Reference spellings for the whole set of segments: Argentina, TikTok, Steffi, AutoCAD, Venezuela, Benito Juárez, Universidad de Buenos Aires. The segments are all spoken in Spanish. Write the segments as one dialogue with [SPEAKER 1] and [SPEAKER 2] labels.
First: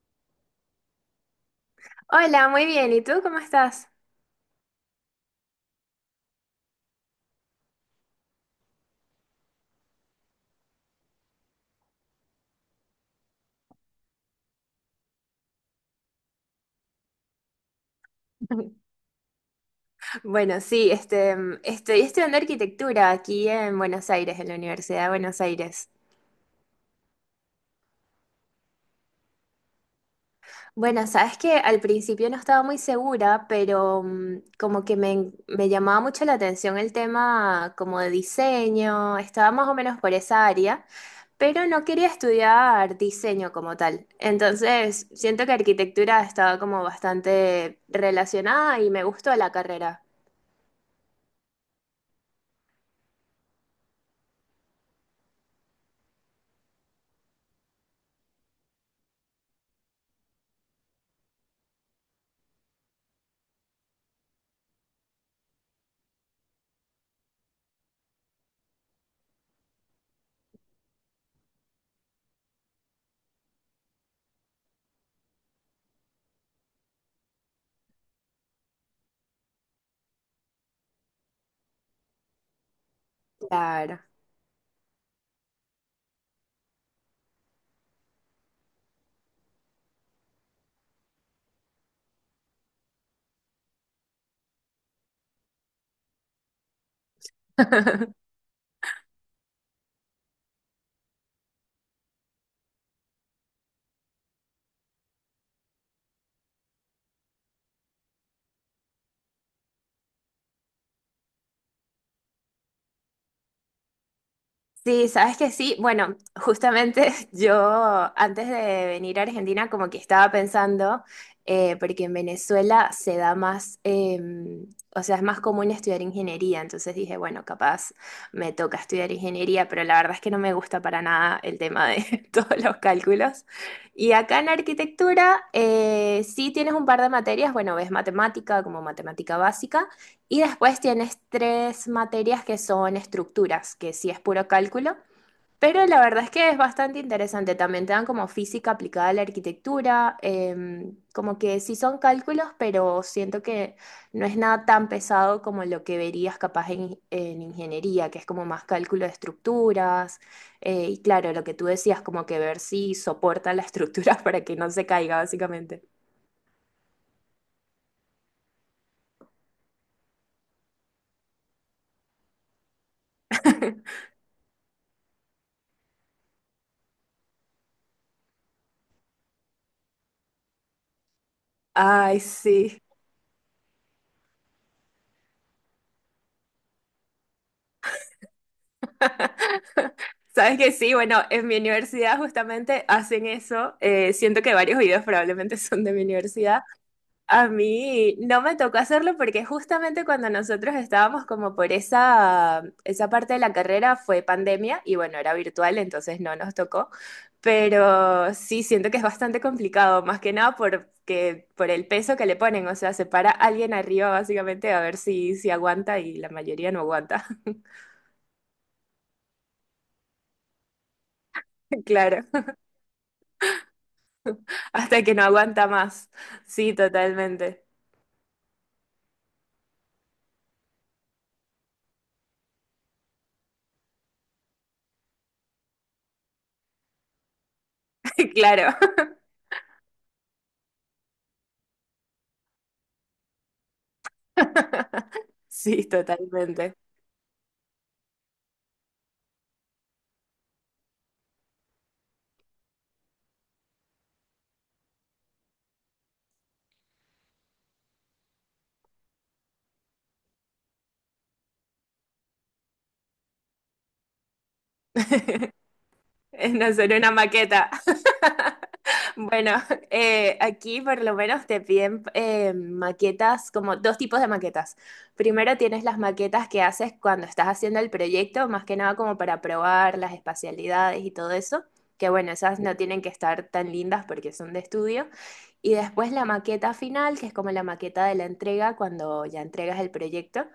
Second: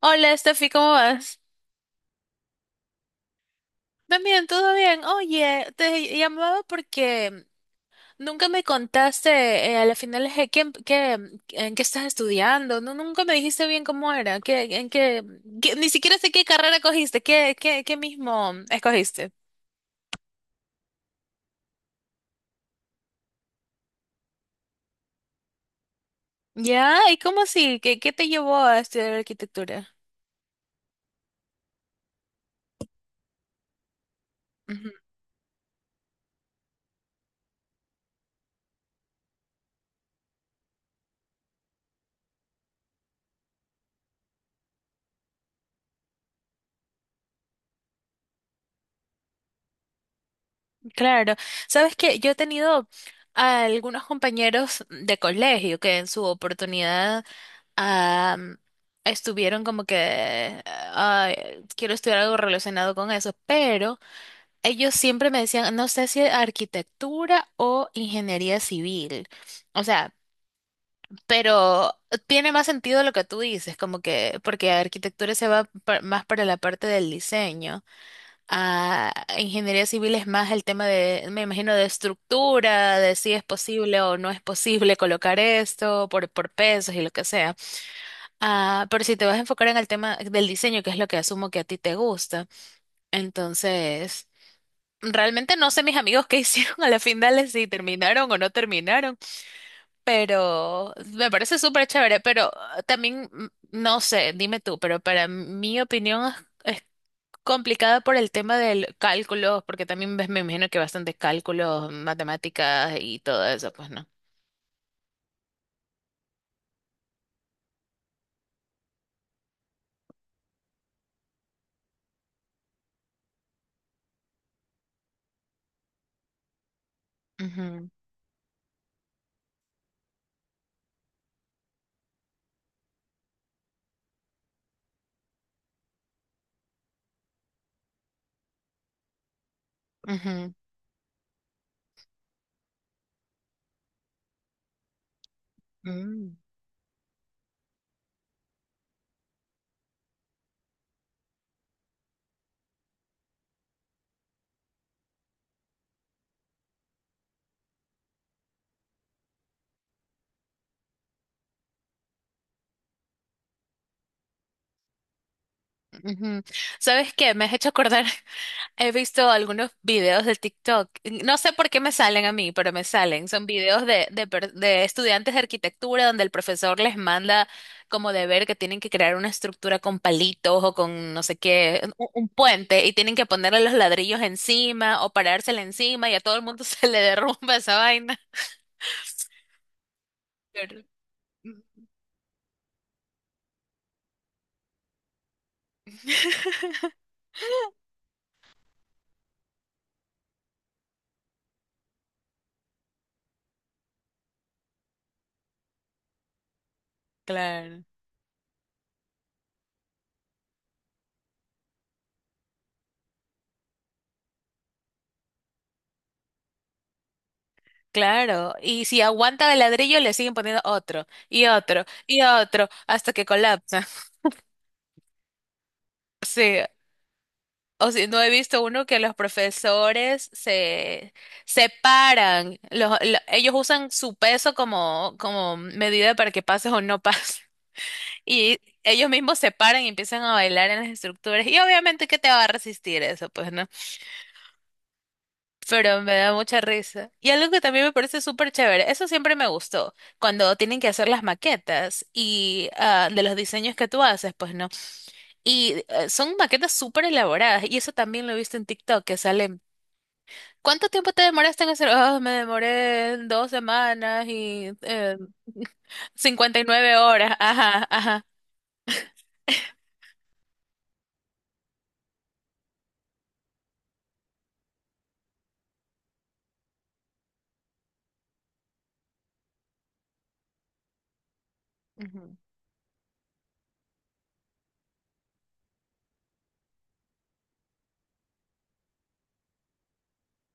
[SPEAKER 1] Hola, Steffi, ¿cómo vas?
[SPEAKER 2] Hola, muy bien. ¿Y tú cómo estás?
[SPEAKER 1] También, todo bien. Oye, te llamaba porque nunca me contaste a la final en qué estás estudiando. No, nunca me dijiste bien cómo era, qué, en qué, qué- ni siquiera sé qué carrera cogiste, qué mismo escogiste.
[SPEAKER 2] Bueno, sí, estoy estudiando arquitectura aquí en Buenos Aires, en la Universidad de Buenos Aires.
[SPEAKER 1] Ya, ¿y cómo así? Qué te llevó a estudiar arquitectura?
[SPEAKER 2] Bueno, sabes que al principio no estaba muy segura, pero como que me llamaba mucho la atención el tema como de diseño, estaba más o menos por esa área, pero no quería estudiar diseño como tal. Entonces, siento que arquitectura estaba como bastante relacionada y me gustó la carrera.
[SPEAKER 1] Claro, sabes que yo he tenido a algunos compañeros de colegio que en su oportunidad am, estuvieron como que "Ay, quiero estudiar algo relacionado con eso", pero ellos siempre me decían, no sé si arquitectura o ingeniería civil. O sea, pero tiene más sentido lo que tú dices, como que porque arquitectura se va más para la parte del diseño a ingeniería civil es más el tema de, me imagino, de estructura, de si es
[SPEAKER 2] Claro.
[SPEAKER 1] posible o no es posible colocar esto por pesos y lo que sea. Ah, pero si te vas a enfocar en el tema del diseño, que es lo que asumo que a ti te gusta, entonces, realmente no sé mis amigos qué hicieron a la final, si terminaron o no terminaron, pero me parece súper chévere, pero no sé, dime tú, pero para mi opinión... Complicada por el tema del cálculo, porque también me imagino que bastantes cálculos, matemáticas y todo eso, pues no.
[SPEAKER 2] Sí, sabes que sí. Bueno, justamente yo antes de venir a Argentina como que estaba pensando, porque en Venezuela se da más, o sea, es más común estudiar ingeniería, entonces dije, bueno,
[SPEAKER 1] Ujú,
[SPEAKER 2] capaz me toca estudiar ingeniería, pero la verdad es que no me gusta para nada el tema de todos los cálculos. Y acá en arquitectura sí tienes un par de materias, bueno, ves matemática como matemática básica. Y
[SPEAKER 1] ujú,
[SPEAKER 2] después tienes tres materias que son estructuras, que sí es puro cálculo, pero la verdad es
[SPEAKER 1] mm.
[SPEAKER 2] que es bastante interesante. También te dan como física aplicada a la arquitectura, como que sí son cálculos, pero siento que no es nada tan pesado como lo que verías capaz en ingeniería, que es como más cálculo de estructuras. Y claro, lo que tú decías, como que ver si soporta la estructura para que no se caiga, básicamente.
[SPEAKER 1] Ujú. ¿Sabes qué? Me has hecho acordar. He visto algunos videos de TikTok. No sé por qué me salen a mí, pero me salen. Son videos de estudiantes de arquitectura donde el profesor les manda como deber que tienen que crear una estructura con palitos o con no sé qué,
[SPEAKER 2] Ay,
[SPEAKER 1] un
[SPEAKER 2] sí.
[SPEAKER 1] puente y tienen que ponerle los ladrillos encima o parársela encima y a todo el mundo se le derrumba esa vaina.
[SPEAKER 2] Sabes que
[SPEAKER 1] Pero-
[SPEAKER 2] sí, bueno, en mi universidad justamente hacen eso. Siento que varios videos probablemente son de mi universidad. A mí no me tocó hacerlo porque justamente cuando nosotros estábamos como por esa parte de la carrera fue pandemia y bueno, era virtual, entonces no nos tocó.
[SPEAKER 1] Claro.
[SPEAKER 2] Pero sí, siento que es bastante complicado, más que nada porque, por el peso que le ponen. O sea, se para alguien arriba básicamente a ver si, si aguanta y la mayoría no aguanta.
[SPEAKER 1] Claro, y si aguanta el ladrillo, le siguen poniendo otro, y otro, y
[SPEAKER 2] Claro.
[SPEAKER 1] otro, hasta que colapsa.
[SPEAKER 2] Hasta que no aguanta más.
[SPEAKER 1] Sí,
[SPEAKER 2] Sí, totalmente.
[SPEAKER 1] o si no he visto uno que los profesores se separan, ellos usan su peso como, como medida para que pases o no pases, y
[SPEAKER 2] Claro,
[SPEAKER 1] ellos mismos se paran y empiezan a bailar en las estructuras, y obviamente que te va a resistir eso, pues, ¿no?
[SPEAKER 2] sí,
[SPEAKER 1] Pero me da mucha
[SPEAKER 2] totalmente.
[SPEAKER 1] risa. Y algo que también me parece súper chévere, eso siempre me gustó, cuando tienen que hacer las maquetas y de los diseños que tú haces, pues no. Y son maquetas súper elaboradas y eso también lo he visto en TikTok que salen. ¿Cuánto tiempo te demoraste en hacer? Oh, me demoré 2 semanas y
[SPEAKER 2] Es
[SPEAKER 1] cincuenta y
[SPEAKER 2] no ser
[SPEAKER 1] nueve
[SPEAKER 2] una
[SPEAKER 1] horas.
[SPEAKER 2] maqueta.
[SPEAKER 1] Ajá, ajá.
[SPEAKER 2] Bueno, aquí por lo menos te piden maquetas, como dos tipos de maquetas. Primero tienes las maquetas que haces cuando estás haciendo el proyecto, más que nada como para probar las espacialidades y todo eso, que bueno, esas no tienen que estar tan lindas porque son de estudio. Y después la maqueta final, que es como la maqueta de la entrega, cuando ya entregas el proyecto,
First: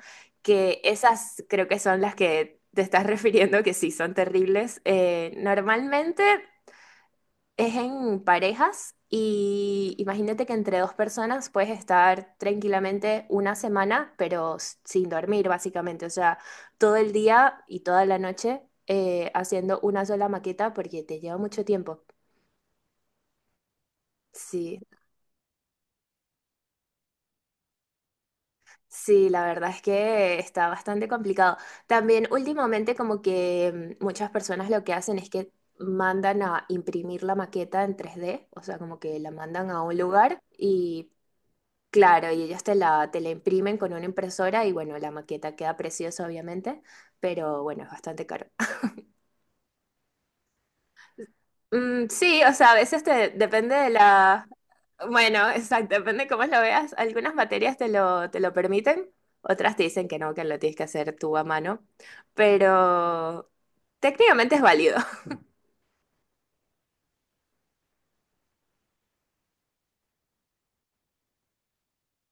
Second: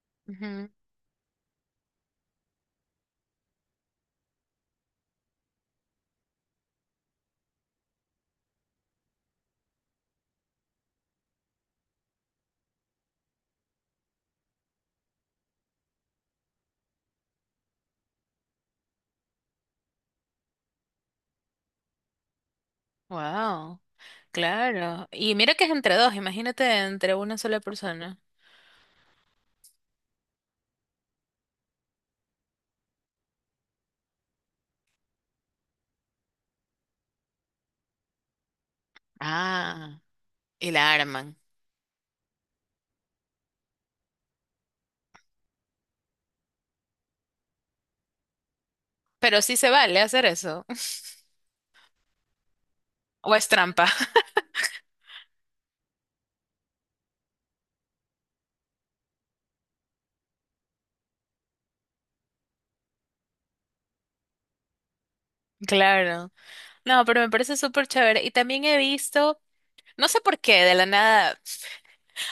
[SPEAKER 2] que esas creo que son las que te estás refiriendo, que sí, son terribles. Normalmente... Es en parejas y imagínate que entre dos personas puedes estar tranquilamente una semana, pero sin dormir básicamente, o sea, todo el día y toda la noche haciendo una sola maqueta porque te lleva mucho tiempo.
[SPEAKER 1] Wow,
[SPEAKER 2] Sí,
[SPEAKER 1] claro. Y mira que es entre dos, imagínate entre una sola persona.
[SPEAKER 2] sí, la verdad es que está bastante complicado. También últimamente como que muchas personas lo que hacen es que mandan a imprimir la maqueta en 3D, o sea, como que la mandan a un
[SPEAKER 1] Ah,
[SPEAKER 2] lugar
[SPEAKER 1] y la
[SPEAKER 2] y
[SPEAKER 1] arman.
[SPEAKER 2] claro, y ellos te la imprimen con una impresora y bueno, la maqueta queda preciosa obviamente, pero bueno, es bastante caro.
[SPEAKER 1] Pero sí se vale hacer eso.
[SPEAKER 2] Mm, sí, o sea, a veces te,
[SPEAKER 1] ¿O es
[SPEAKER 2] depende
[SPEAKER 1] trampa?
[SPEAKER 2] de la... Bueno, exacto, depende cómo lo veas. Algunas materias te lo permiten, otras te dicen que no, que lo tienes que hacer tú a mano, pero técnicamente es válido,
[SPEAKER 1] Claro. No, pero me parece súper chévere. Y también he visto, no sé por qué, de la nada.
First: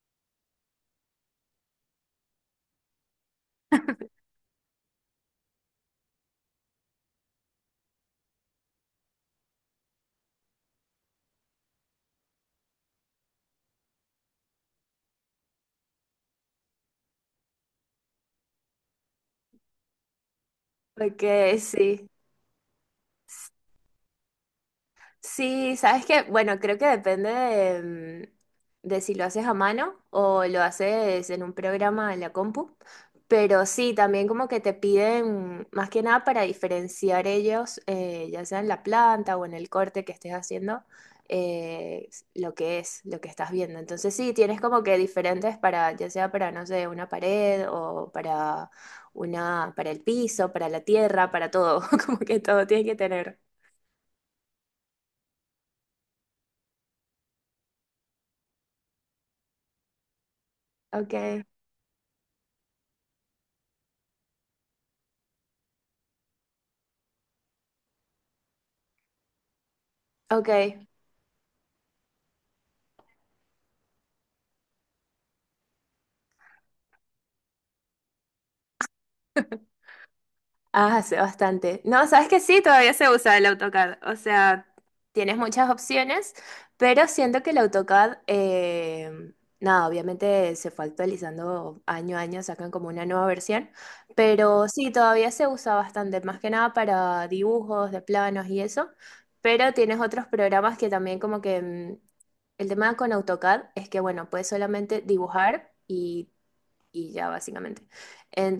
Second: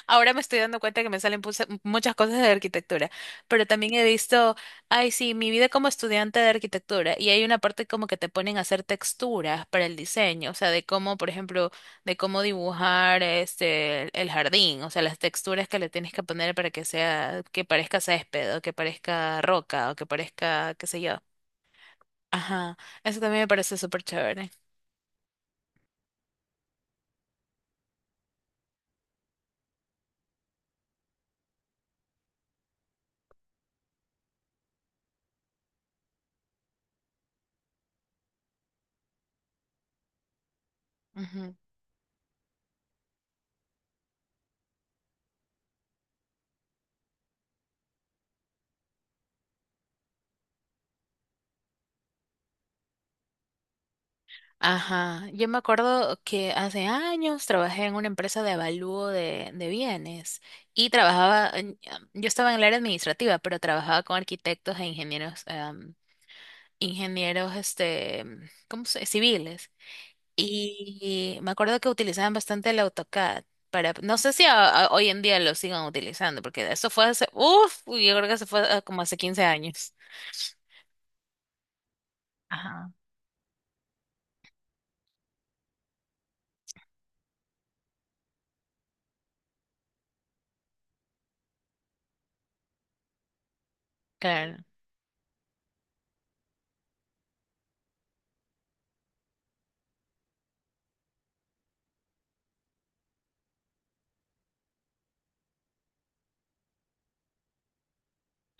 [SPEAKER 1] Ahora me estoy dando cuenta que me salen muchas cosas de arquitectura, pero también he visto, ay, sí, mi vida como estudiante de arquitectura, y hay una parte como que te ponen a hacer texturas para el diseño, o sea, de cómo, por ejemplo, de cómo dibujar este el jardín, o sea, las texturas que le tienes que poner para que sea, que parezca césped, o que parezca roca, o que parezca, qué sé yo.
[SPEAKER 2] porque sí.
[SPEAKER 1] Ajá, eso también me parece súper chévere.
[SPEAKER 2] Sí, sabes que, bueno, creo que depende de, de si lo haces a mano o lo haces en un programa en la compu, pero sí, también como que te piden más que nada para diferenciar ellos, ya sea en la planta o en el corte que estés haciendo, eh, lo que es, lo que estás viendo. Entonces sí, tienes como que diferentes para, ya sea para, no sé, una pared o para una, para el piso, para la tierra, para todo, como que todo tiene que tener.
[SPEAKER 1] Ajá, yo me acuerdo que hace años trabajé en una empresa de avalúo de bienes y
[SPEAKER 2] Ok.
[SPEAKER 1] yo estaba en el área administrativa, pero trabajaba con arquitectos e ingenieros, ingenieros, este, ¿cómo se? Civiles.
[SPEAKER 2] Ok,
[SPEAKER 1] Y me acuerdo que utilizaban bastante el AutoCAD para, no sé si hoy en día lo sigan utilizando, porque eso fue hace, uff, yo creo que se fue como hace 15 años.
[SPEAKER 2] ah, hace bastante. No, sabes que sí,
[SPEAKER 1] Ajá,
[SPEAKER 2] todavía se usa el AutoCAD. O sea, tienes muchas opciones, pero siento que el AutoCAD, nada, obviamente se fue actualizando año a año, sacan como una nueva versión,
[SPEAKER 1] claro.
[SPEAKER 2] pero sí, todavía se usa bastante, más que nada para dibujos de planos y eso, pero tienes otros programas que también como que el tema con AutoCAD es que, bueno, puedes solamente dibujar y ya básicamente.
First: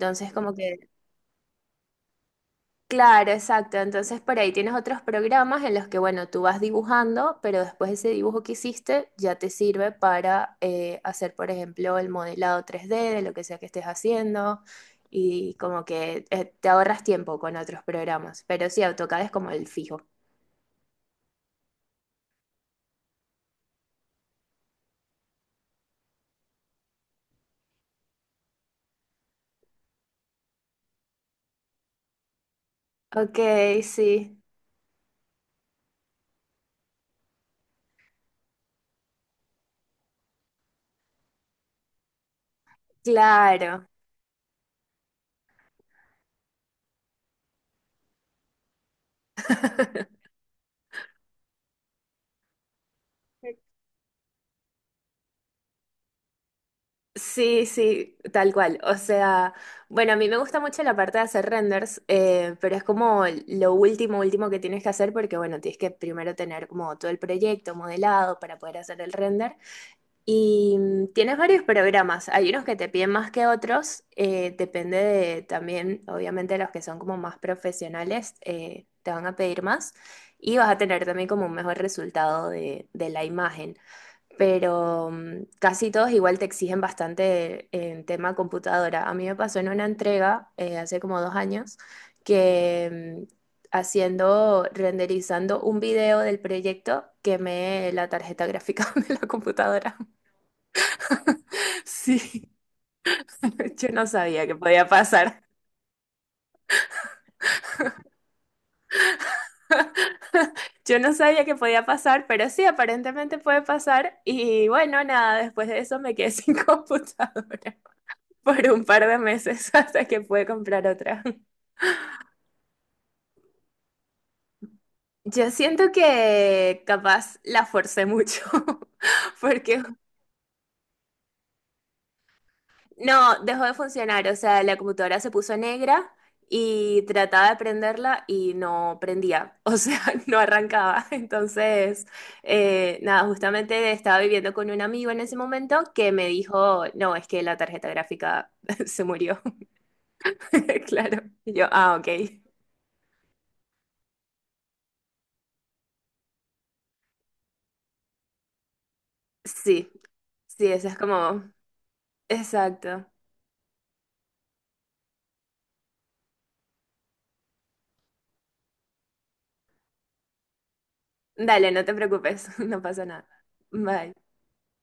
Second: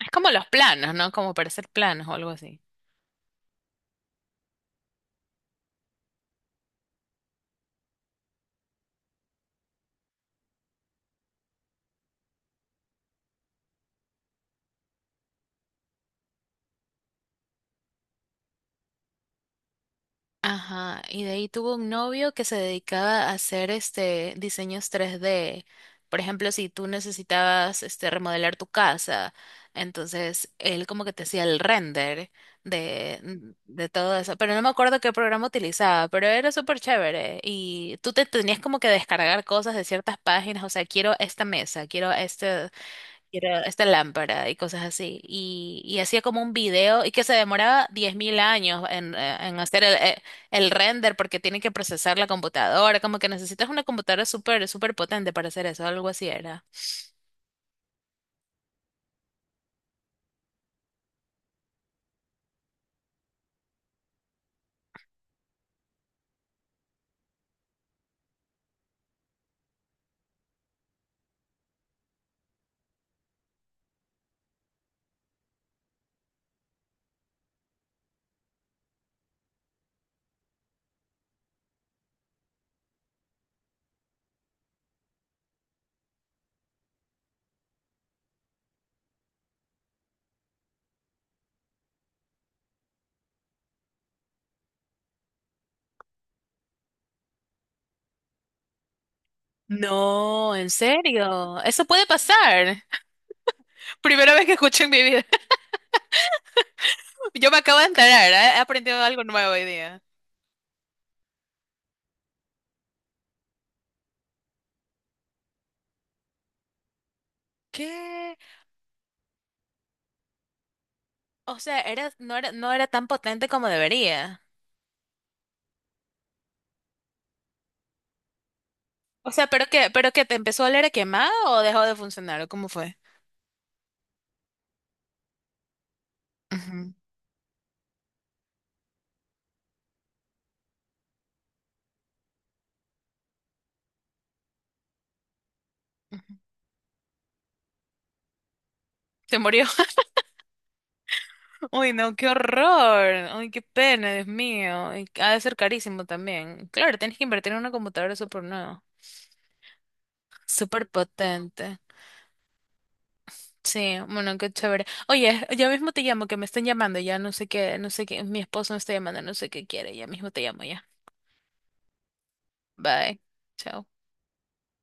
[SPEAKER 1] Es como los
[SPEAKER 2] como que
[SPEAKER 1] planos, ¿no? Como para hacer planos o algo así.
[SPEAKER 2] claro, exacto. Entonces por ahí tienes otros programas en los que, bueno, tú vas dibujando, pero después ese dibujo que hiciste ya te sirve para hacer, por ejemplo, el modelado 3D de lo que sea que estés haciendo y como que te ahorras tiempo con otros programas. Pero sí, AutoCAD es como el fijo.
[SPEAKER 1] Ajá, y de ahí tuvo un novio que se dedicaba a hacer este diseños 3D. Por ejemplo, si tú necesitabas este remodelar tu casa, entonces él como que te hacía el render
[SPEAKER 2] Ok,
[SPEAKER 1] de todo eso.
[SPEAKER 2] sí,
[SPEAKER 1] Pero no me acuerdo qué programa utilizaba, pero era súper chévere. Y tú te tenías como que descargar cosas de ciertas páginas, o sea, quiero esta mesa, quiero este era esta
[SPEAKER 2] claro.
[SPEAKER 1] lámpara y cosas así. Y hacía como un video y que se demoraba 10.000 años en hacer el render porque tiene que procesar la computadora. Como que necesitas una computadora súper, súper potente para hacer eso, algo así era.
[SPEAKER 2] Sí, sí, tal cual. O sea, bueno, a mí me gusta mucho la parte de hacer renders, pero es como lo último, último que tienes que hacer porque, bueno, tienes que primero tener como todo el proyecto modelado para poder hacer el render. Y tienes varios programas. Hay unos que te piden más que otros. Depende de también, obviamente, los que son como más profesionales, te van a pedir más y vas a tener también como un mejor resultado de la imagen, pero casi todos igual te exigen bastante en tema computadora. A mí me pasó en una entrega hace como 2 años que haciendo, renderizando un video del proyecto, quemé la tarjeta gráfica de la computadora.
[SPEAKER 1] No, en serio, eso puede
[SPEAKER 2] Sí,
[SPEAKER 1] pasar.
[SPEAKER 2] yo no
[SPEAKER 1] Primera vez
[SPEAKER 2] sabía
[SPEAKER 1] que
[SPEAKER 2] que
[SPEAKER 1] escucho
[SPEAKER 2] podía
[SPEAKER 1] en mi vida.
[SPEAKER 2] pasar.
[SPEAKER 1] Yo me acabo de enterar, ¿eh? He aprendido algo nuevo hoy día.
[SPEAKER 2] Yo no sabía que podía pasar, pero sí, aparentemente puede pasar. Y bueno, nada, después de eso me quedé sin computadora
[SPEAKER 1] ¿Qué?
[SPEAKER 2] por un par de meses hasta que pude comprar otra.
[SPEAKER 1] O sea, era, no era, no era tan potente como debería.
[SPEAKER 2] Yo siento que capaz la forcé mucho,
[SPEAKER 1] O sea,
[SPEAKER 2] porque
[SPEAKER 1] pero que te empezó a oler a quemado o dejó de funcionar, ¿o cómo fue?
[SPEAKER 2] no, dejó de funcionar, o sea, la computadora se puso negra
[SPEAKER 1] Ujú.
[SPEAKER 2] y trataba de prenderla y no prendía, o sea, no arrancaba. Entonces, nada, justamente estaba viviendo con un amigo en ese momento que me dijo, no, es que la tarjeta gráfica se
[SPEAKER 1] Se
[SPEAKER 2] murió,
[SPEAKER 1] murió.
[SPEAKER 2] claro. Y yo,
[SPEAKER 1] Uy,
[SPEAKER 2] ah, ok.
[SPEAKER 1] no, qué horror. Uy, qué pena, Dios mío. Y ha de ser carísimo también. Claro, tienes que invertir en una computadora súper nueva,
[SPEAKER 2] Sí, sí,
[SPEAKER 1] súper
[SPEAKER 2] eso es como,
[SPEAKER 1] potente.
[SPEAKER 2] exacto.
[SPEAKER 1] Sí, bueno, qué chévere. Oye, ya mismo te llamo, que me están llamando, ya no sé qué, no sé qué, mi esposo me está llamando, no sé qué quiere, ya mismo te llamo ya.
[SPEAKER 2] Dale, no te preocupes, no pasa
[SPEAKER 1] Bye.
[SPEAKER 2] nada.
[SPEAKER 1] Chao.
[SPEAKER 2] Bye.